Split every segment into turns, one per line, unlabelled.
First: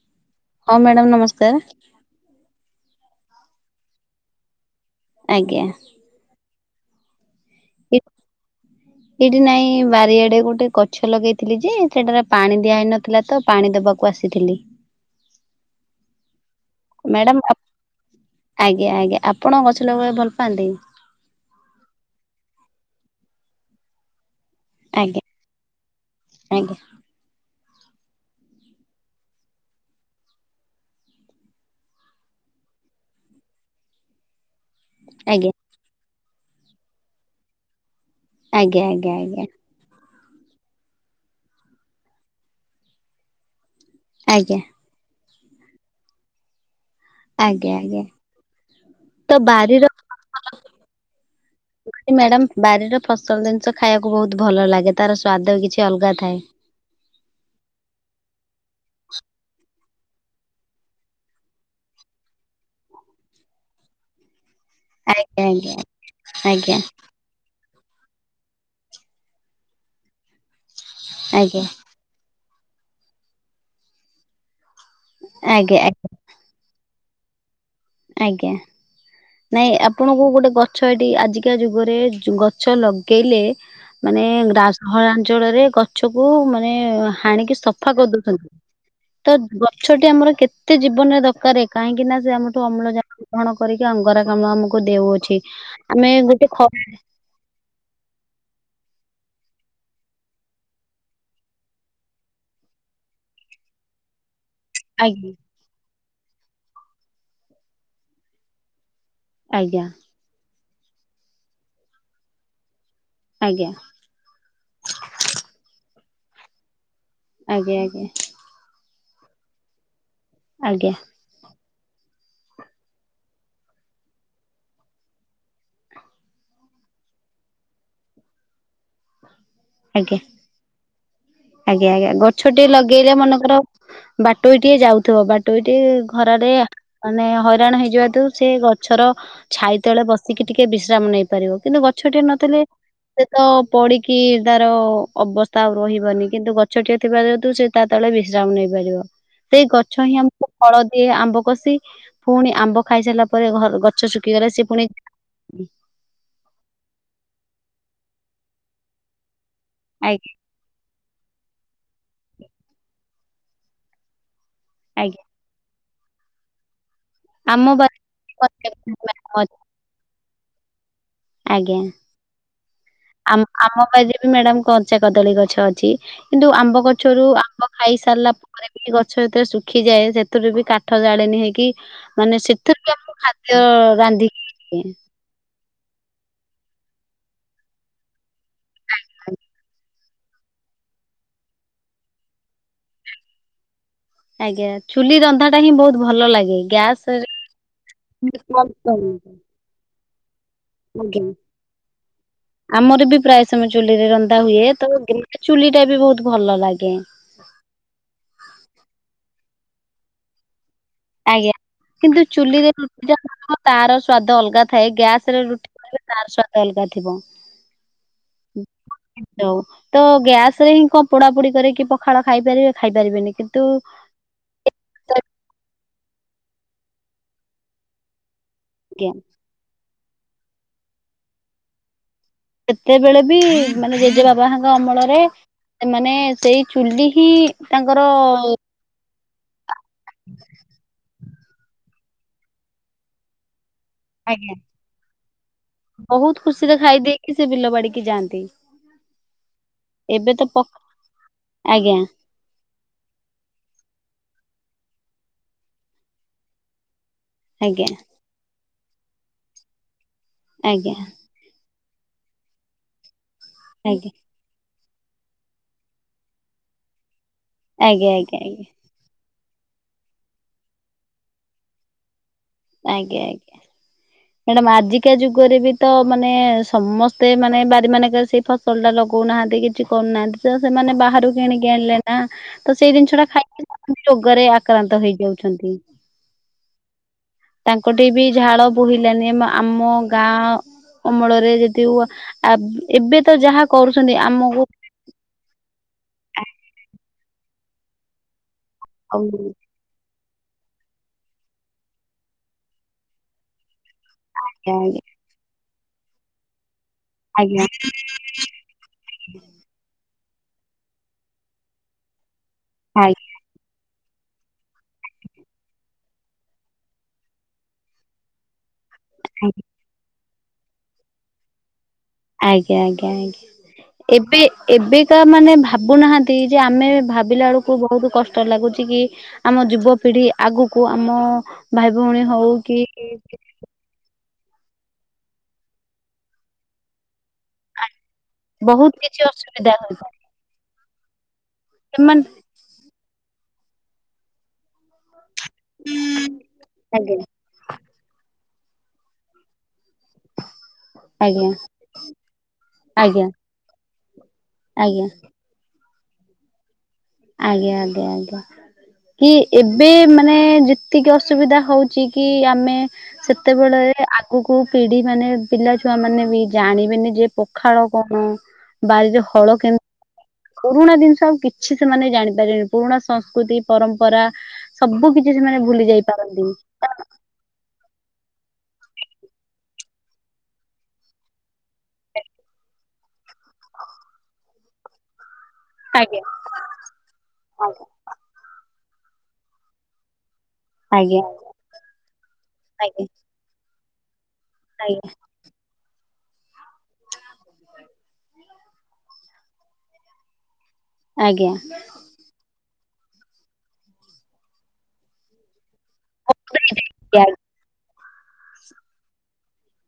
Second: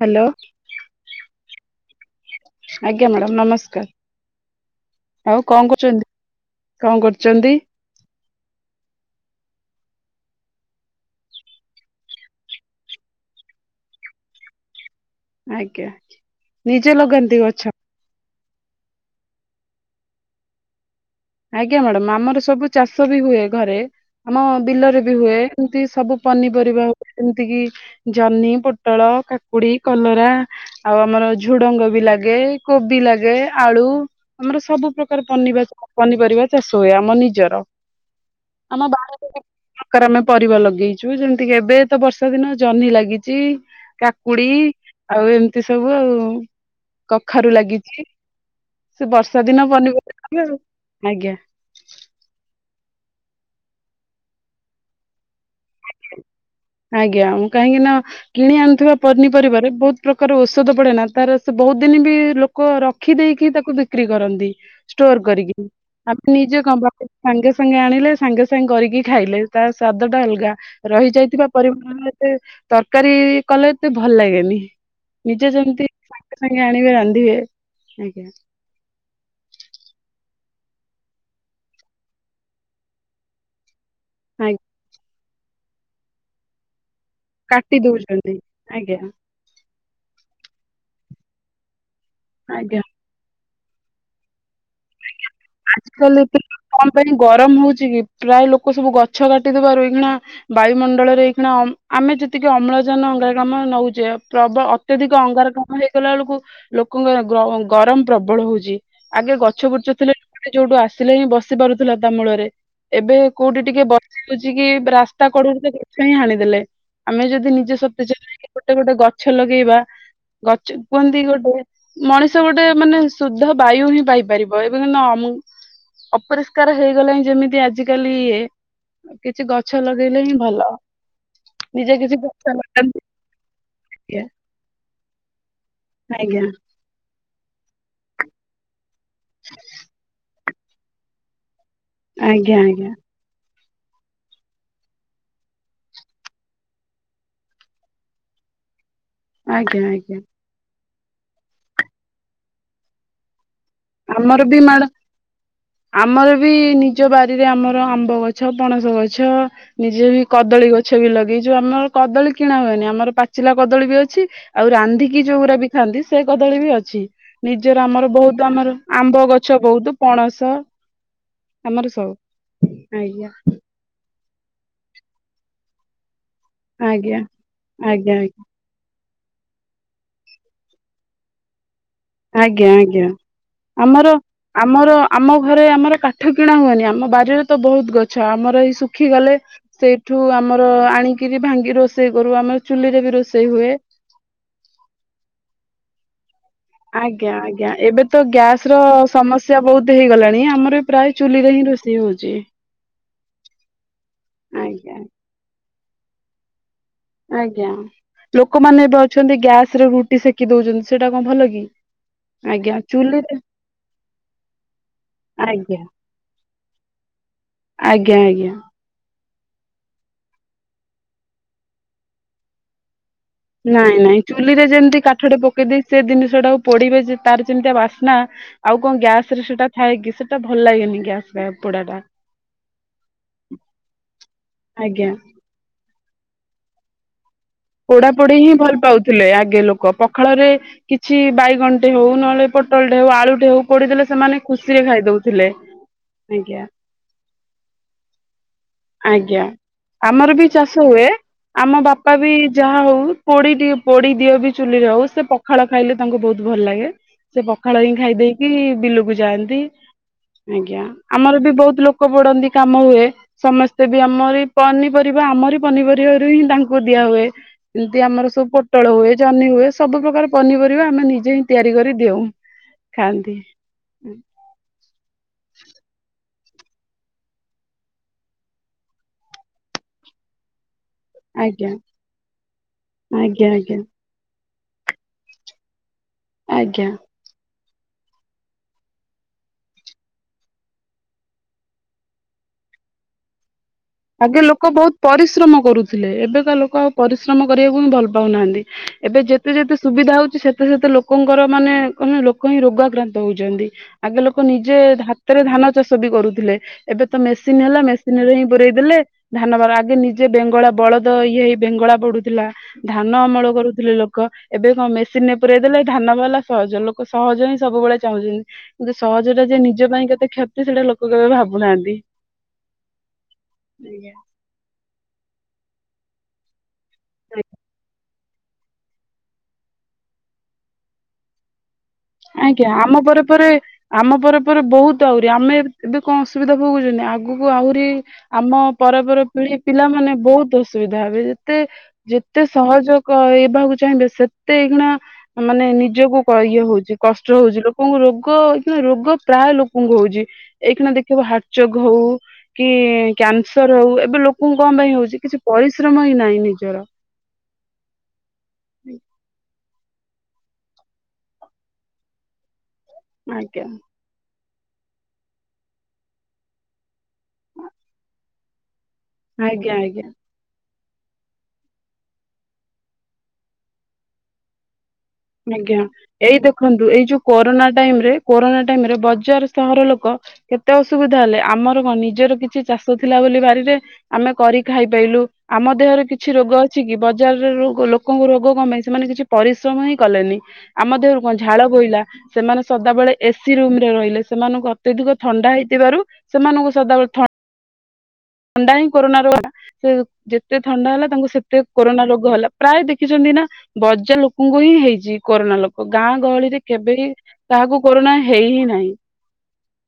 Hello.
ହଁ madam ନମସ୍କାର।
ଆଜ୍ଞା ମ୍ୟାଡାମ ନମସ୍କାର ଆଉ
ଆଜ୍ଞା।
କଣ କରୁଛନ୍ତି କଣ କରୁ
ଏଇଠି ନାଇଁ ବାରି ଆଡ଼େ ଗୋଟେ ଗଛ ଲଗେଇଥିଲି ଯେ ସେଟାରେ ପାଣି ଦିଆହେଇନଥିଲା ତ ପାଣି ଦବାକୁ ଆସିଥିଲି।
ଆଜ୍ଞା ନିଜେ
ମ୍ୟାଡ଼ାମ
ଲଗାନ୍ତି
ଆପ
ଗଛ।
ଆଜ୍ଞା ଆଜ୍ଞା ଆପଣ ଗଛ ଲଗେଇ ବାକୁ ଭଲ ପାଆନ୍ତି।
ଆଜ୍ଞା ମ୍ୟାଡାମ ଆମର ସବୁ ଚାଷ ବି ହୁଏ ଘରେ। ଆମ ବିଲରେ ବି
ଆଜ୍ଞା
ହୁଏ ଏମତି ସବୁ
ଆଜ୍ଞା
ପନିପରିବା ହୁଏ ଯେମିତି କିି ଜହ୍ନି, ପୋଟଳ, କାକୁଡ଼ି, କଲରା ଆଉ ଆମର ଝୁଡ଼ଙ୍ଗ ବି ଲାଗେ। କୋବି ଲାଗେ ଆଳୁ। ଆମର ସବୁ ପ୍ରକାର
ଆଜ୍ଞା
ପନିବା ପନିପରିବା ଚାଷ ହୁଏ ଆମ ନିଜର।
ଆଜ୍ଞା
ଆମ
ଆଜ୍ଞା
ବାର
ଆଜ୍ଞା
[unintelligible] ପରିବା ଲଗେଇଛୁ ଯେମିତିକି ଏବେ ତ ବର୍ଷା ଦିନ ଜହ୍ନି ଲାଗିଛି। କାକୁଡ଼ି
ଆଜ୍ଞା
ଆଉ ଏମିତି ସବୁ ଆଉ। କଖାରୁ
ଆଜ୍ଞା ଆଜ୍ଞା
ଲାଗିଛି ସେ
ତ
ବର୍ଷା ଦିନ
ବାରିର
ପନିପରିବା। ଆଜ୍ଞା
ମ୍ୟାଡାମ ବାରିର ଫସଲ ଜିନିଷ ଖାଇବାକୁ ବହୁତ୍ ଭଲ ଲାଗେ ତାର ସ୍ଵାଦ କିଛି ଅଲଗା ଥାଏ।
ଆଜ୍ଞା ମୁଁ କାହିଁକି ନା କିଣି ଆଣୁଥିବା ପନିପରିବାରେ ବହୁତ୍ ପ୍ରକାର ଔଷଧ ପଡେନା ତାର ସେ ବହୁତ୍ ଦିନ ବି ଲୋକ ରଖିଦେଇକି ରଖି ତାକୁ ବିକ୍ରି କରନ୍ତି ଷ୍ଟୋର୍
ଆଜ୍ଞା
କରିକି
ଆଜ୍ଞା
ଆମେ ନିଜେ
ଆଜ୍ଞା
କଣ ବାଡି ରୁ ସାଙ୍ଗେ ସାଙ୍ଗେ ସାଙ୍ଗେ ସାଙ୍ଗେ ଆଣିଲେ ସାଙ୍ଗେ ସାଙ୍ଗେ କରିକି ଖାଇଲେ ତା ସ୍ଵାଦ ଟା ଅଲଗା।
ଆଜ୍ଞା
ରହିଯାଇଥିବା ପରିମାଣରେ ଏତେ ତରକାରୀ କଲେ ଏତେ ଭଲ ଲାଗେନି। ନିଜେ
ଆଜ୍ଞା ଆଜ୍ଞା
ଯେମିତି ସାଙ୍ଗେ ସାଙ୍ଗେ ଆଣିବେ ରାନ୍ଧିବେ।
ଆଜ୍ଞା ନାଇଁ ଆପଣଙ୍କୁ ଗୋଟେ ଗ ଗଛ ଏଠି ଆଜିକା ଯୁଗରେ ଗଛ ଲଗେଇଲେ ମାନେ
ଆଜ୍ଞା
[unintelligible] ଅଞ୍ଚଳ ରେ ଗଛକୁ ମାନେ ହାଣିକି
କାଟି
ସଫା
ଦଉଛନ୍ତି
କରିଦଉଛନ୍ତି
ଆଜ୍ଞା
ତ ଗଛଟି ଆମର କେତେ ଜୀବନରେ ଦରକାର୍ କାହିଁକି ନା ସେ ଆମଠୁ
ଆଜ୍ଞା।
ଅମ୍ଳଜାନ ଗ୍ରହଣ କରିକି ଅଙ୍ଗାରକାମ୍ଳ ଆମକୁ ଦେଉଅଛି।
ଆଜି
ଆମେ
କାଲି ଏ
ଗୋଟେ ଖ
କଣ ପାଇଁ ଗରମ ହଉଛି କି ପ୍ରାୟ ଲୋକ ସବୁ ଗ ଗଛ କାଟିଦେବାରୁ ଏଇକିଣା ବାୟୁମଣ୍ଡଳରେ ଏଇକିଣା ଆମେ ଯେତିକି ଅମ୍ଳଜାନ ଅଙ୍ଗାରକାମ୍ଳ ନଉଛେ। ପ୍ରବ ଅତ୍ୟଧିକ
ଆଜ୍ଞା
ଅଙ୍ଗାରକାମ୍ଳ ହେଇଗଲା ବେଳକୁ ଲୋକଙ୍କର ଗ ଗରମ ପ୍ରବଳ ହଉଛି। ଆଗେ ଗଛ
ଆଜ୍ଞା
ବୁଛ ଥିଲେ ଲୋକଟେ ଯୋଉଠୁ ଆସିଲେ ହିଁ ବସି ପାରୁଥିଲା ତା ମୂଳରେ। ଏବେ କୋଉଠି
ଆଜ୍ଞା
ଟିକେ ବସିହଉଛି କି ରାସ୍ତା କଡ଼ ରୁ [unintelligible] ହିଁ ହାଣିଦେଲେ। ଆମେ ଯଦି
ଆଜ୍ଞା
ନିଜେ [unintelligible]
ଆଜ୍ଞା
ହେଇକି ଗୋଟେ ଗୋଟେ ଗଛ ଲଗେଇବା ଗଛ
ଆଜ୍ଞା
କୁହନ୍ତି ଗୋଟେ ମଣିଷ ଗୋଟେ ମାନେ ଶୁଦ୍ଧ ବାୟୁ ହିଁ ପାଇପାରିବ ଏବେ [unintelligible] ମୁଁ ଅପରିଷ୍କାର ହେଇଗଲାଣି ଯେମିତି ଆଜ କାଲି ଇଏ କିଛି ଗଛ
ଆଜ୍ଞା।
ଲଗେଇଲେ ହିଁ ଭଲ
ଆଜ୍ଞା
ନିଜେ
ଆଜ୍ଞା
କିଛି ଗଛ
ଗଛଟିଏ
ଲଗାନ୍ତୁ।
ଲଗେଇଲେ ମନେକର ବାଟୋଇଟିଏ ଯାଉଥିବ ବାଟୋଇଟି ଖରା
ଆଜ୍ଞା
ରେ ମାନେ ହଇରାଣ ହେଇଯିବା [unintelligible] ସେ ଗ ଗଛର ଛାଇ ତଳେ ବସିକି ଟିକେ ବିଶ୍ରାମ ନେଇ ପାରିବ କିନ୍ତୁ ଗଛଟେ
ଆଜ୍ଞା
ନଥିଲେ
ଆଜ୍ଞା
ସେ ତ ପଢିକି, ତାର ଅବସ୍ଥା ଆଉ ରହିବନି କିନ୍ତୁ ଗଛଟିଏ ଥିବା ଯେହେତୁ ସେ ତା ତେବେଳେ ବିଶ୍ରାମ ନେଇପାରିବ। ସେଇ
ଆଜ୍ଞା
ଗଛ ହିଁ
ଆଜ୍ଞା
ଆମକୁ ଫଳ ଦିଏ ଆମ୍ବ କଷି ପୁଣି ଆମ୍ବ ଖାଇସାରିଲା ପରେ ଘ
ଆମର ବି ମାଡ ଆମର ବି ନିଜ ବାରିରେ ଆମର ବ ଗଛ ପଣସ ଗଛ ନିଜେ ବି
ଆଜ୍ଞା
କଦଳୀ ଗଛ ବି ଲଗେଇଚୁ ଆମର, କଦଳୀ କିଣା ହୁଏନି ଆମର ପାଚିଲା କଦଳୀ ବି ଅଛି ଆଉ
ଆଜ୍ଞା
ରାନ୍ଧିକି ଯଉଗୁରା ବି ଖାନ୍ତି ସେ କଦଳୀ ବି ଅଛି
ଆମ
ନିଜର
ବାରି
ଆମର ବହୁତ ଆମର ଆମ୍ବ ଗଛ ବହୁତ ପଣସ ତ
ଆଜ୍ଞା
ଆଜ୍ଞା
ଆ ଆମ ମ୍ୟାଡାମ କଞ୍ଚା କଦଳୀ ଗଛ ଅଛି କିନ୍ତୁ ଆମ୍ବ
ଆଜ୍ଞା
ଗଛରୁ ଆମ୍ବ
ଆଜ୍ଞା ଆଜ୍ଞା
ଖାଇସାରିଲା ପରେ ବି ଗ ଗଛ ଯେତରେ ଶୁଖିଯାଏ ସେଥିରୁବି କାଠ ଜାଳେଣି ହେଇକି ମାନେ
ଆଜ୍ଞା
ସେଥିରୁ ବି
ଆଜ୍ଞା
ଆମକୁ ଖାଦ୍ୟ
ଆମର
ରାନ୍ଧିକି
ଆମର ଆମ ଘରେ ଆମର କାଠ କିଣା ହୁଏନି ଆମ ବାରିରେ ତ ବହୁତ ଗଛ ଆମର ଏଇ ଶୁଖିଗଲେ ସେ ଏଠୁ ଆମର ଆଣିକିରି ଭାଙ୍ଗି ରୋଷେଇ କରୁ ଆମ ଚୁଲିରେ ବି ରୋଷେଇ ହୁଏ।
ଆଜ୍ଞା ଚୁଲି ରନ୍ଧା ଟା ହିଁ ବହୁତ ଭଲ ଲାଗେ। ଗ୍ୟାସ ରେ
ଆଜ୍ଞା ଆଜ୍ଞା ଏବେ ତ
ଏତେ
ଗ୍ୟାସ ର
କଷ୍ଟ ହୁଏ।
ସମସ୍ୟା ବହୁତ ହେଇଗଲାଣି ଆ ଆମର ପ୍ରାୟ
ଆଜ୍ଞା।
ଚୁଲିରେ ହିଁ ରୋଷେଇ ହଉ
ଆମର ବି ପ୍ରାୟ ସମୟ ଚୁଲିରେ ରନ୍ଧା ହୁଏ ତ
ଆଜ୍ଞା
ଚୁଲି ଟା ବି ବହୁତ ଭଲ ଲାଗେ।
ଆଜ୍ଞା ଲୋକମାନେ ଏବେ ଅଛନ୍ତି ଗ୍ୟାସରେ ରୁଟି ସେକି ଦଉଛନ୍ତି ସେଇଟା କଣ ଭଲ
ଆଜ୍ଞା
କି?
କିନ୍ତୁ ଚୁଲିରେ
ଆଜ୍ଞା
ରୁଟିଟା
ଚୁଲିରେ
ତାର ସ୍ଵାଦ ଅଲଗା ଥାଏ ଗ୍ୟାସ ରେ ରୁଟି
ଆଜ୍ଞା
ତାର ସ୍ୱାଦ ଅଲଗା ଥିବ।
ଆଜ୍ଞା ଆଜ୍ଞା।
ହ ତ ଗ୍ୟାସ ରେ ହିଁ କଣ ପୋଡାପୋଡି କରିକିି ପଖାଳ ଖାଇପାରିବେ ଖାଇପାରିବେନି। କିନ୍ତୁ
ନାଇଁ ନାଇଁ ଚୁଲିରେ ଯେମିତି କାଠଟେ ପକେଇ ଦେଇ ସେ ଜିନିଷ ଟାକୁ ପୋଡିବେ ଯେ ତାର ଯେମିତିଆ ବାସ୍ନା ଆଉ କଣ ଗ୍ୟାସରେ ସେଟା ଥାଏ କି ସେ ହେଟା ଭଲ ଲାଗେନି ଗ୍ୟାସ ର ପୋଡା ଟା
ସେତେବେଳେ ବି ମାନେ ଜେଜେବାବାହେକା
ଆଜ୍ଞା
ଅମଳରେ ମାନେ ସେଇ ଚୁଲି ହିଁ ତାଙ୍କର
ପୋଢା ପୋଡିହିଁ ଭଲ ପାଉଥିଲେ ଆଗେ ଲୋକ ପଖାଳରେ କିଛି କିଛି ବାଇଗଣଟେ ହଉ ନହେଲେ ପୋଟଳଟେ ହଉ ଆଳୁଟେ ହଉ ପଡିଦେଲେ ସେମାନେ
ଆଜ୍ଞା
ଖୁସିରେ ଖାଇଦଉଥିଲେ।
ବହୁତ ଖୁସିରେ ଖାଇ ଦେଇକି ସେ ବିଲ ବାଡିକି ଯାଆନ୍ତି।
ଆଜ୍ଞା
ଏବେ
ଆମର ବି
ତ ପ
ଚାଷ ହୁଏ ଆମ
ଆଜ୍ଞା
ବାପା ବି ଯାହା ହଉ ପୋଡି ଟିକେ ପୋଡି ଦିଅ ବି ଚୁଲିରେ ହଉ ସେ ପଖାଳ ଖାଇଲେ ତାଙ୍କୁ ବହୁତ ଭଲ ଲାଗେ। ସେ ପଖାଳ
ଆଜ୍ଞା
ହିଁ ଖାଇ ଦେଇକି ବିଲକୁ ଯାଆନ୍ତି ଆଜ୍ଞା ଆମର ବି ବହୁତ ଲୋକ କ ପଡନ୍ତି କାମ ହୁଏ ସମସ୍ତେ ବି
ଆଜ୍ଞା
ଆମର ପନି ପରିବା ଆମରି ପନିପରିବାରୁ ହିଁ ତାଙ୍କୁ ଦିଆ ହୁଏ ଏମିତି
ଆଜ୍ଞା ଆଜ୍ଞା
ଆମର
ଆଜ୍ଞା ଆଜ୍ଞା
ସବୁ ପୋଟଳ ହୁଏ ଜହ୍ନି ହୁଏ ସବୁ ପ୍ର୍ରକାର ପନିପରିବା ଆମେ ନିଜେ ହିଁ ତିଆରି କରି ଦେଉ
ଆଜ୍ଞା
ଖାଆନ୍ତି
ଆଜ୍ଞା ମ୍ୟାଡାାମ ଆଜିକା ଯୁଗରେ ବି ତ ମାନେ ସମସ୍ତେ ମାନେ ବାରି ମାନେଙ୍କେରେ ସେଇ ଫସଲ ଟା ଲଗଉନାହାନ୍ତି କିଛି କରୁନାହାନ୍ତି ତ ସେମାନେ ବାହାରୁ
ଆଜ୍ଞା
କିଣିକି ଆଣିଲେ ନା ତ ସେଇ ଜିନିଷ ଟା
ଆଜ୍ଞା ଆଜ୍ଞା
ଖାଇକି ରୋଗରେ ଆ ଆକ୍ରାନ୍ତ ହେଇଯାଉଛନ୍ତି।
ଆଜ୍ଞା।
ତାଙ୍କଠି ବି ଝାଳ ବୋହିଲାନି ଆ ଆମ ଗାଁ ଅମଳରେ ଯଦି ଆ ଏବେ ତ ଯାହା କରୁଛନ୍ତି
ଆଗେ
ଆମକୁ
ଲୋକ ବହୁତ ପରିଶ୍ରମ କରୁଥିଲେ ଏବେକା ଲୋକ ଆଉ ପରିଶ୍ରମ କରିବାକୁ ହିଁ ଭଲ ପାଉନାହାନ୍ତି। ଏବେ
ଆଜ୍ଞା
ଯେତେ ଯେତେ ସୁବିଧା ହଉ ସେତେ ସେତେ ଲୋକଙ୍କର ମାନେ କେ ଲୋକ ହିଁ ରୋଗାକ୍ରାନ୍ତ ହଉଛନ୍ତି। ଆଗେ ଲୋକ ନିଜେ ହାତରେ ଧାନ ଚାଷ ବି କରୁଥିଲେ ଏବେ ତ ମେସିନ୍
ଆଜ୍ଞା ଆଜ୍ଞା
ହେଲା ମେସିନ ରେ ହିଁ ପୁରେଇ ଦେଲେ ଧାନବାର ଆଗେ ନିଜେ ବେଙ୍ଗଳା ବଳଦ ଇଏ ହେଇ ବେଙ୍ଗଳା ପଡୁଥିଲା। ଧାନ
ଆଜ୍ଞା
ଅମଳ କରୁଥିଲେ ଲୋକ। ଲୋକ ଏବେ କଣ ମେସିନରେ ପୁରଇ ଦେଲେ ଧାନ ବାହାରଲା ସହଜ ଲୋକ ସହଜ ହିଁ ସବୁବେଳେ ଚାହୁଁଛନ୍ତି। ଯେ ସହଜଟା ଯେ ନିଜ ପାଇଁ କେତେ କ୍ଷତି ସେଇଟା ଲୋକ କେବେ ଭାବୁନାହାନ୍ତି।
ଆଜ୍ଞା ଆଜ୍ଞା ଆଜ୍ଞା ଏବେ ଏବେକା ମାନେ ଭାବୁନାହାନ୍ତି ଯେ ଆମେ ଭାବିଲା ବେଳକୁ ବହୁତ କଷ୍ଟ ଲାଗୁଛି କି ଆମ ଯୁବପିଢି ଆଗକୁ ଆମ ଭାଇ ଭଉଣୀ ହଉ
ଆଜ୍ଞା
କି
ଆମ ପରେ ପରେ ଆମ ପରେ ପରେ ବହୁତ ଆହୁରି ଆମେ ଏବେ କଣ ଅସୁବିଧା ଭୋଗୁନି ଆଗ ଆଗକୁ ଆହୁରି ଆମ
ବହୁତ କିଛି
ପରପର ପିଢି
ଅସୁବିଧା
ପିଲାମାନେ
ହୋଇଥାଏ
ବହୁତ ଅସୁବିଧା ହେବେ। ତେ
ସେମାନେ
ଯେତେ ସହଜ କରେଇବାକୁ ଚାହିଁବେ ସେତେ ଏଇଗଣା ମାନେ ନିଜକୁ କ ଇଏ ହଉଛି
ଆଜ୍ଞା
କଷ୍ଟ ହଉଛି ଲୋକଙ୍କୁ ରୋଗ ହେଇକିନା ରୋଗ ପ୍ରାୟ ଲୋକ ଙ୍କୁ ହୋଉଛି ଏଇ ଖିନା ଦେଖିବ
ଆଜ୍ଞା
ହାର୍ଟଚକ୍ ହଉ କି
ଆଜ୍ଞା
କ୍ୟାନସର ହଉ ଏବେ ଲୋକ ପୁ କଣ ପାଇଁ
ଆଜ୍ଞା
ହଉଛି କିଛି ପରିଶ୍ରମ ହିଁ ନାହିଁ ନିଜର।
ଆଜ୍ଞା ଆଜ୍ଞା ଆଜ୍ଞା କି? ଏବେ ମାନେ ଯେତିକି ଅସୁବିଧା ହଉଛି କି ଆମେ
ଆଜ୍ଞା
ସେତେବେଳେ ଆଗ ଆଗକୁ ପିଢି ମାନେ ପିଲା ଛୁଆ ମାନେ ବି ଜାଣିବେ ନି ଯେ ପଖାଳ କଣ? ବାରିରେ ହଳ
ଆଜ୍ଞା
କେମତି
ଆଜ୍ଞା
ପୁରୁଣା ଜିନିଷ ଆଉ କିଛି ସେମାନେ ଜାଣିପାରିବେନି ପୁରୁଣା ସଂସ୍କୃତି ପରମ୍ପରା। ସବୁ କିଛି ସେମାନେ
ଆଜ୍ଞା
ଭୁଲି ଯାଇ
ଏଇ
ପାରନ୍ତିନି
ଦେଖନ୍ତୁ ଏଇ ଯୋଉ କରୋନା ଟାଇମ୍ ରେ କୋରୋନା ଟାଇମରେ ବଜାର ସହର ଲୋକ କେତେ ଅସୁବିଧା ହେଲେ ଆମର ହଁ ନିଜର କିଛି ଚାଷ ଥିଲା ବୋଲି ବାରିରେ ଆମେ କରି ଖାଇପାରିଥିଲୁ। ଆମ ଦେହରେ
ଆଜ୍ଞା
କିଛି ରୋଗ ଅଛି କି ବଜାରରେ ରୋଗ ଲୋକଙ୍କୁ ରୋଗ କ ପାଇଁ ସେମାନେ କିଛି ପରିଶ୍ରମ ହିଁ କଲେନି। ଆମ ଦେହରୁ
ଆଜ୍ଞା
କଣ ଝାଳ ବୋହିଲା ସେମାନେ
ଆଜ୍ଞା ଆଜ୍ଞା
ସଦାବେେଳେ ଏ ସିି ରୁମରେ ରହିଲେ। ସେମାନଙ୍କୁ ଅତ୍ୟଧିକ ଥଣ୍ଡା ହେଇଥିବାରୁ ସେମାନଙ୍କୁ ସଦାବେଳେ ଥ ଥଣ୍ଡା ହିଁ କରୋନା ର [unintelligible] ସେ ଯେତେ ଥଣ୍ଡା ହେଲା ତାଙ୍କୁ
ଆଜ୍ଞା
ସେତେ କରୋନା ରୋଗ ହେଲା ପ୍ରାୟ ଦେ ଦେଖିଛନ୍ତି ନା ବଜା ଲୋକଙ୍କୁ ହିଁ ହେଇଛି କୋରୋନା ଲୋକ ଗାଁ ଗହଳିରେ କେବେ
ଆଜ୍ଞା
କାହାକୁ କରୋନା ହେଇ ହିଁ ନାହିଁ।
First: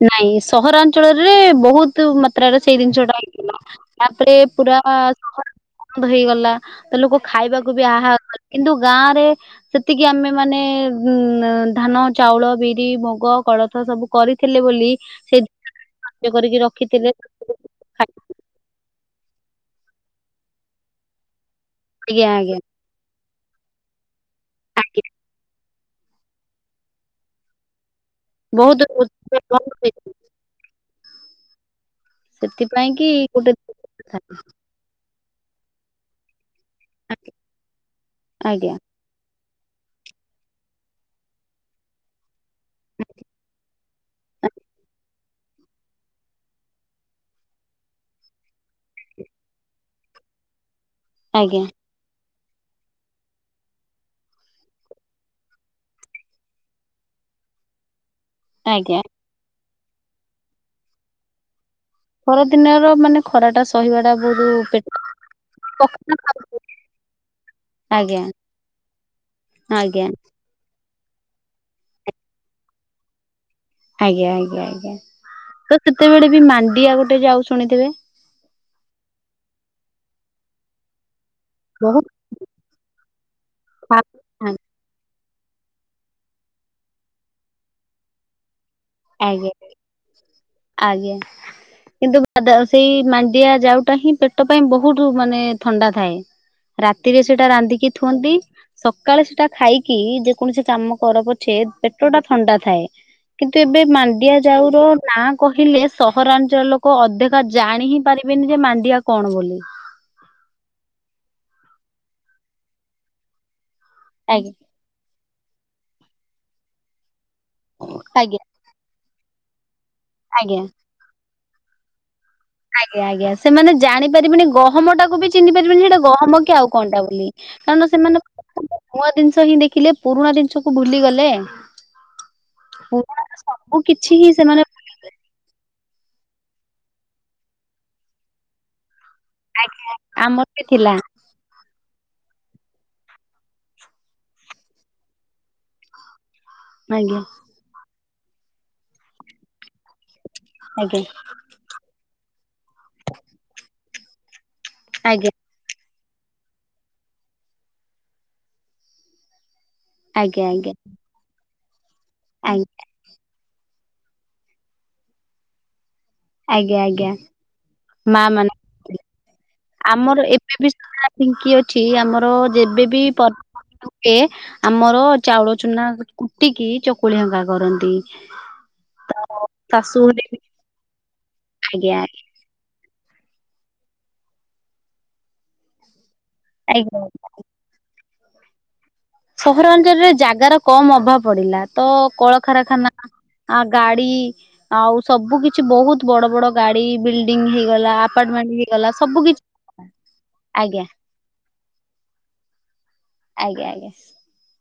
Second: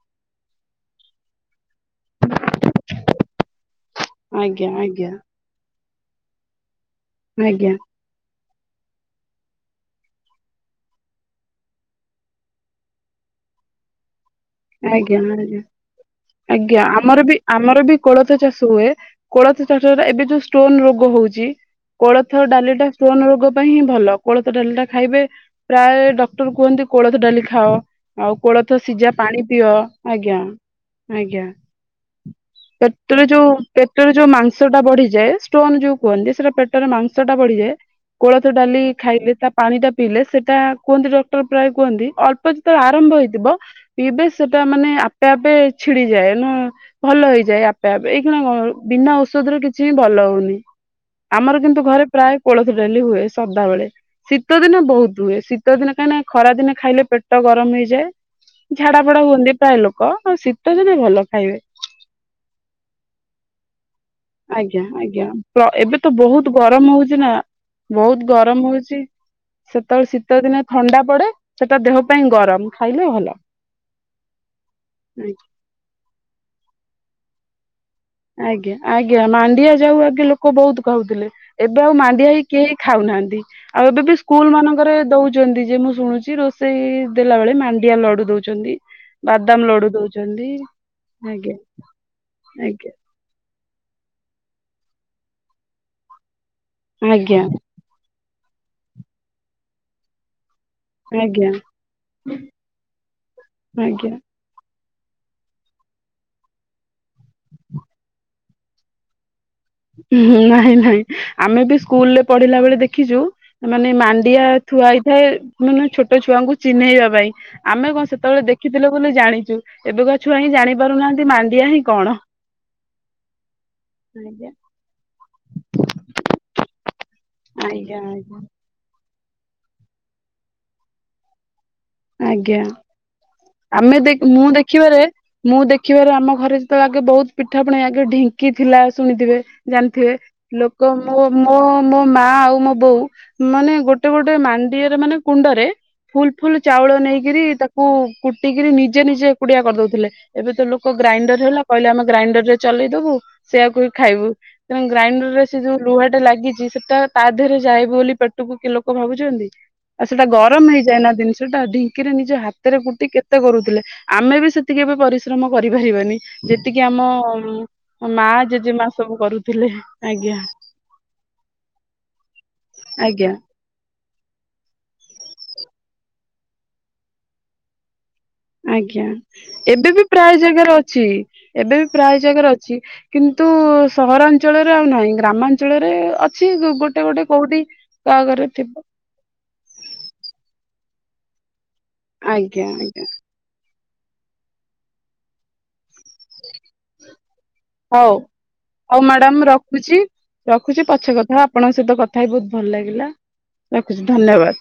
ନାଇଁ ସହରାଞ୍ଚଳରେ ବୋହୁତ ମାତ୍ରାରେ ସେଇ ଜିନିଷ ଟାହେଇଥିଲା। ତାପରେ
ଆଜ୍ଞା
ପୁରା
ଆଜ୍ଞା
ସହ ବନ୍ଦ ହେଇଗଲା ତା ଲୋକ
ଆଜ୍ଞା
ଖାଇବାକୁ ବି ଆହ କିନ୍ତୁ ଗାଁ ରେ ସେତିକି ଆମେ ମାନେ ଉ ଧାନ ଚାଉଳ ବିରି ମୁଗ ଫଳ ତ ସ କରି
ଆଜ୍ଞା ଆଜ୍ଞା
କରିକି
ଆଜ୍ଞା
ରଖିଥିଲେ
ଆମର ବି ଆମର ବି କୋଳଥ ଚାଷ ହୁଏ। କୋଳଥ ଚାଷରେ ଏବେ ଯୋଉ ଷ୍ଟୋନ ରୋଗ ହଉଛି
ଆଜ୍ଞା
କୋଳଥ
ଆଜ୍ଞା
ଡାଲିଟା ଷ୍ଟୋନ ରୋଗ ପାଇଁ ହିଁ ଭଲ କୋଳଥ ଡାଲି ଟା
ଆଜ୍ଞା
ଖାଇବେ ପ୍ରାୟ ଡକ୍ଟର କୁହନ୍ତି କୋଳଥ ଡାଲି ଖାଅ। ଆଉ କୋଳଥ
ବହୁତ
ସିଝା
ରୋଜଗାର
ପାଣି
ବନ୍ଦ
ପିଅ
ହେଇଯାଉଛି,
ଆଜ୍ଞା ଆଜ୍ଞା।
ସେଥିପାଇଁ କି
ପେଟରେ
ଗୋଟେ
ଯୋଉ ପେଟରେ ଯୋଉ ମାଂସ ଟା ବଢିଥାଏ ଷ୍ଟୋନ ଯୋଉ କୁହନ୍ତି, ସେଟା ପେଟରେ ମାଂସ ଟା ବଢିଯାଏ କୋଳଥ
ଆଜ୍ଞା
ଡାଲି ଖାଇଲେ ତା ପାଣି ଟା ପିଇଲେ ସେଟା କୁହନ୍ତି ଡକ୍ଟର ପ୍ରାୟ କୁହନ୍ତି ଅଳ୍ପ ଯେତେବେଳେ ଆରମ୍ଭ ହେଇଥିବ ବେଶ ସେଟା ମାନେ ଆପେ ଆପେ ଛିଡିଯାଏ ନ ଭଲ ହେଇଯାଏ, ଆପେ ଆପେ ଏଇ କ ବିନା ଔଷଧରେ କିଛି ହ ଭଲ ହଉନି ଆମର
ଆଜ୍ଞା
କିନ୍ତୁ ଘରେ ପ୍ରାୟ କୋଳଥ ଡାଲି ହୁଏ ସଦାବେଳେ ଶୀତ ଦିନ ବହୁତ ହୁଏ, ଶୀତ ଦିନ କାହିଁକି ଖରା ଦିନ ଖାଇଲେ ପେଟ ଗରମ ହେଇଯାଏ,
ଆଜ୍ଞା
ଝାଡାଫାଡା ହୁଅନ୍ତି ପ୍ରାୟ ଲୋକ, ଆଉ ଶୀତଦିନେ ଭଲ ଖାଇବେ।
ଖରାଦିନ ର ମାନେ ଖରାଟା ସହି
ଆଜ୍ଞା ଆଜ୍ଞା ପ୍ର ଏବେ ତ
ଖା
ବୋହୁତ ଗରମ ହୋଉଚି ନା।
ଆଜ୍ଞା
ବୋହୁତ ଗରମ ହୋଉଚି,
ଆଜ୍ଞା
ସେତେବେଳେ ଶୀତଦିନେ ତ ଥଣ୍ଡା ପଡେ ସେଟା ଦେହ ପାଇଁ ଗରମ ଖାଇଲେ ଭଲ।
ଆଜ୍ଞା ଆଜ୍ଞା ଆଜ୍ଞା ତ କେତେବେଳେ ବି ମାଣ୍ଡିଆ ଗୋଟେ ଯାଉ ଶୁଣିଥିବେ?
ଆଜ୍ଞା ଆଜ୍ଞା ମାଣ୍ଡିଆ ଯାଉ ଆଗେ ଲୋକ ବହୁତ ଖାଉଥିଲେ। ଏବେ ଆଉ
ବହୁତ
ମାଣ୍ଡିଆ ହେଇ କେହି ଖାଉନାହାନ୍ତି, ଆଉ
ଖା
ଏବେ ବି ସ୍କୁଲ ମାନଙ୍କରେ ଦଉ ଛନ୍ତି ଯେ ମୁଁ ଶୁଣୁଛି ରୋଷେଇ ଦେଲା ବେଳେ ମାଣ୍ଡିଆ ଲଡୁ ଦଉଛନ୍ତି।
ଆଜ୍ଞା
ବାଦାମ ଲଡୁ ଦଉଛନ୍ତି
ଆଜ୍ଞା କିନ୍ତୁ [unintelligible]
ଆଜ୍ଞା
ସେଇ ମାଣ୍ଡିଆଯାଉଟା ହିଁ ପେଟ ପାଇଁ ବହୁତ ମାନେ ଥଣ୍ଡା ଥାଏ। ରାତିରେ
ଆଜ୍ଞା
ସେଟା ରାନ୍ଧିକି ଥୁଅନ୍ତି, ସକାଳେ ସେଟା ଖାଇକି କୌଣସି କାମ କର
ଆଜ୍ଞା
ପଛେ, ପେଟ ଟା ଥଣ୍ଡା ଥାଏ କିନ୍ତୁ ଏବେ
ଆଜ୍ଞା।
ମାଣ୍ଡିଆ ଯାଉ ନାଁ କହିଲେ ସହରାଞ୍ଚଳ ଲୋକ ଅଧିକା ଜାଣି ହିଁ ପାରିବେନି ଯେ -ମାଣ୍ଡିଆ କଣ ବୋଲି।
ନାଇଁ ନାଇଁ ଆମେ ବି ସ୍କୁଲରେ ପଢିଲା ବେଳେ ଦେଖିଛୁ। ମାନେ ମାଣ୍ଡିଆ
ଆଜ୍ଞା
ଥୁଆ ହେଇଥାଏ, ମାନେ ଛୋଟ ଛୁଆଙ୍କୁ ଚିହ୍ନେଇବା ପାଇଁ। ଆମେ କଣ
ଆଜ୍ଞା
ସେତେବେଳେ ଦେଖିଥିଲେ ବୋଲି ଜାଣିଛୁ, ଏବେକା ଛୁଆ ହିଁ
ଆଜ୍ଞା।
ଜାଣି ପାରୁନାହାନ୍ତି ମାଣ୍ଡିଆ ହିଁ କଣ।
ଆଜ୍ଞା, ଆଜ୍ଞା, ସେମାନେ ଜାଣିପାରିବେନି
ଆଜ୍ଞା
ଗହମ ଟାକୁବି ଚିହ୍ନି ପାରିବେନି ସେଟା ଗହମ କି ଆଉ କଣଟା। କାରଣ
ଆଜ୍ଞା
ସେମାନେ
ଆଜ୍ଞା।
ନୂଆ ଜିନିଷ ହିଁ ଦେଖିଲେ ପୁରୁଣା ଜିନିଷକୁ ଭୁଲିଗଲେ।
ଆଜ୍ଞା ଆମେ
କିଛି ହିଁ
ମୁଁ
ସେମାନେ
ଦେଖିବାରେ ମୁଁ ମୁଁ ଦେଖିବାରେ, ଆମ ଘରେ ଆଗେ ବହୁତ ପିଠା ପଣା ଆଗେ ଢିଙ୍କି ଥିଲା ଶୁଣିଥିବେ, ଜାଣିଥିବେ,
ଆମର ବି
ଲୋକ
ଥିଲା
ମୋ ମୋ ମୋ ମା ଆଉ ମୋ ବୋଉ ମାନେ ଗୋଟେ ଗୋଟେ ମାଣ୍ଡିଆ ରେ ମାନେ କୁଣ୍ଡରେ ଫୁଲ ଫୁଲ ଚାଉଳ
ଆଜ୍ଞା
ନେଇକିରି ତାକୁ କୁଟିକିରି ନିଜେ ନିଜେ ଏକୁଟିଆ କରିଦଉଥିଲେ। ଏବେ ତ ଲୋକ
ଆଜ୍ଞା
ଗ୍ରାଇଣ୍ଡର ହେଲା କହିଲେ, ଆମେ ଗ୍ରାଇଣ୍ଡର ରେ ଚଲେଇଦବୁ, ସେଇଆକୁ ହିଁ ଖାଇବୁ। ତେଣୁ ଗ୍ରାଇଣ୍ଡର
ଆଜ୍ଞା
ରେ ସେ ଯୋଉ ଲୁହା ଟା ଲାଗିଛି ସେଟା ତା ଦେହରେ ଯାଏ ବୋଲି ପେଟକୁ କି ଲୋକ ଭାବୁଛନ୍ତି। ଆଉ ସେଇଟା
ଆଜ୍ଞା ଆଜ୍ଞା
ଗରମ ହେଇଯାନା ଜିନିଷଟା ଢିଙ୍କିରେ ନିଜ
ଆଜ୍ଞା।
ହାତରେ କୁ କେତେ କରୁଥିଲେ ଆମେ ବି ସେତିକି ଏବେ ପରିଶ୍ରମ କରିପାରିବାନି।
ଆଜ୍ଞା
ଯେତିକି ଆମ
ଆଜ୍ଞା
ମା, ଜେଜେମା ସବୁ କରୁ
ଆମର ଏବେ ବି ସେଭଳିଆ ଢିଙ୍କିଅଛି, ଆମର ଯେବେବି
ଆଜ୍ଞା
ପର୍ ସେ ଆମର ଚାଉଳ ଚୁନା କୁଟିକି ଚକୁଳି ହଙ୍କା କରନ୍ତି।
ଆଜ୍ଞା
ତ
ଏବେ
ଶାଶୁ
ବି
ଘରେ
ପ୍ରାୟ ଜାଗାରେ ଅଛି, ଏବେ ବି
ଆଜ୍ଞା
ପ୍ରାୟ ଜାଗାରେ ଅଛି, କିନ୍ତୁ ତୁ ସହରାଞ୍ଚଳରେ ଆଉ ନାହିଁ, ଗ୍ରାମାଞ୍ଚଳରେ ଅଛି,
ଆଜ୍ଞା
ଗୋଟେ, ଗୋଟେ, କୋଉଠି କା ଘରେ ଥିବ।
ସହରାଞ୍ଚଳରେ ଜାଗାର କମ ଅଭାବ ପଡିଲା ତ,
ଆଜ୍ଞା ଆଜ୍ଞା
କଳକାରାରଖାନା ଗାଡି ଆଉ ସବୁ କିଛି ବହୁତ ବଡ ବଡ ଗାଡି, ବିଲଡିଙ୍ଗ ହେଇଗଲା,
ହଉ
ଆପାର୍ଟମେଣ୍ଟ ହେଇଗଲା,
ହଉ
ସବୁ କି
ମ୍ୟାଡାମ ରଖୁଛି ରଖୁଛି, ପଛେ କଥା, ଆପଣଙ୍କ ସହିତ କଥା ହି ବହୁତ ଭଲ ଲାଗିଲା,
ଆଜ୍ଞା
ରଖୁଛି
ଆଜ୍ଞା।
ଧନ୍ୟବାଦ।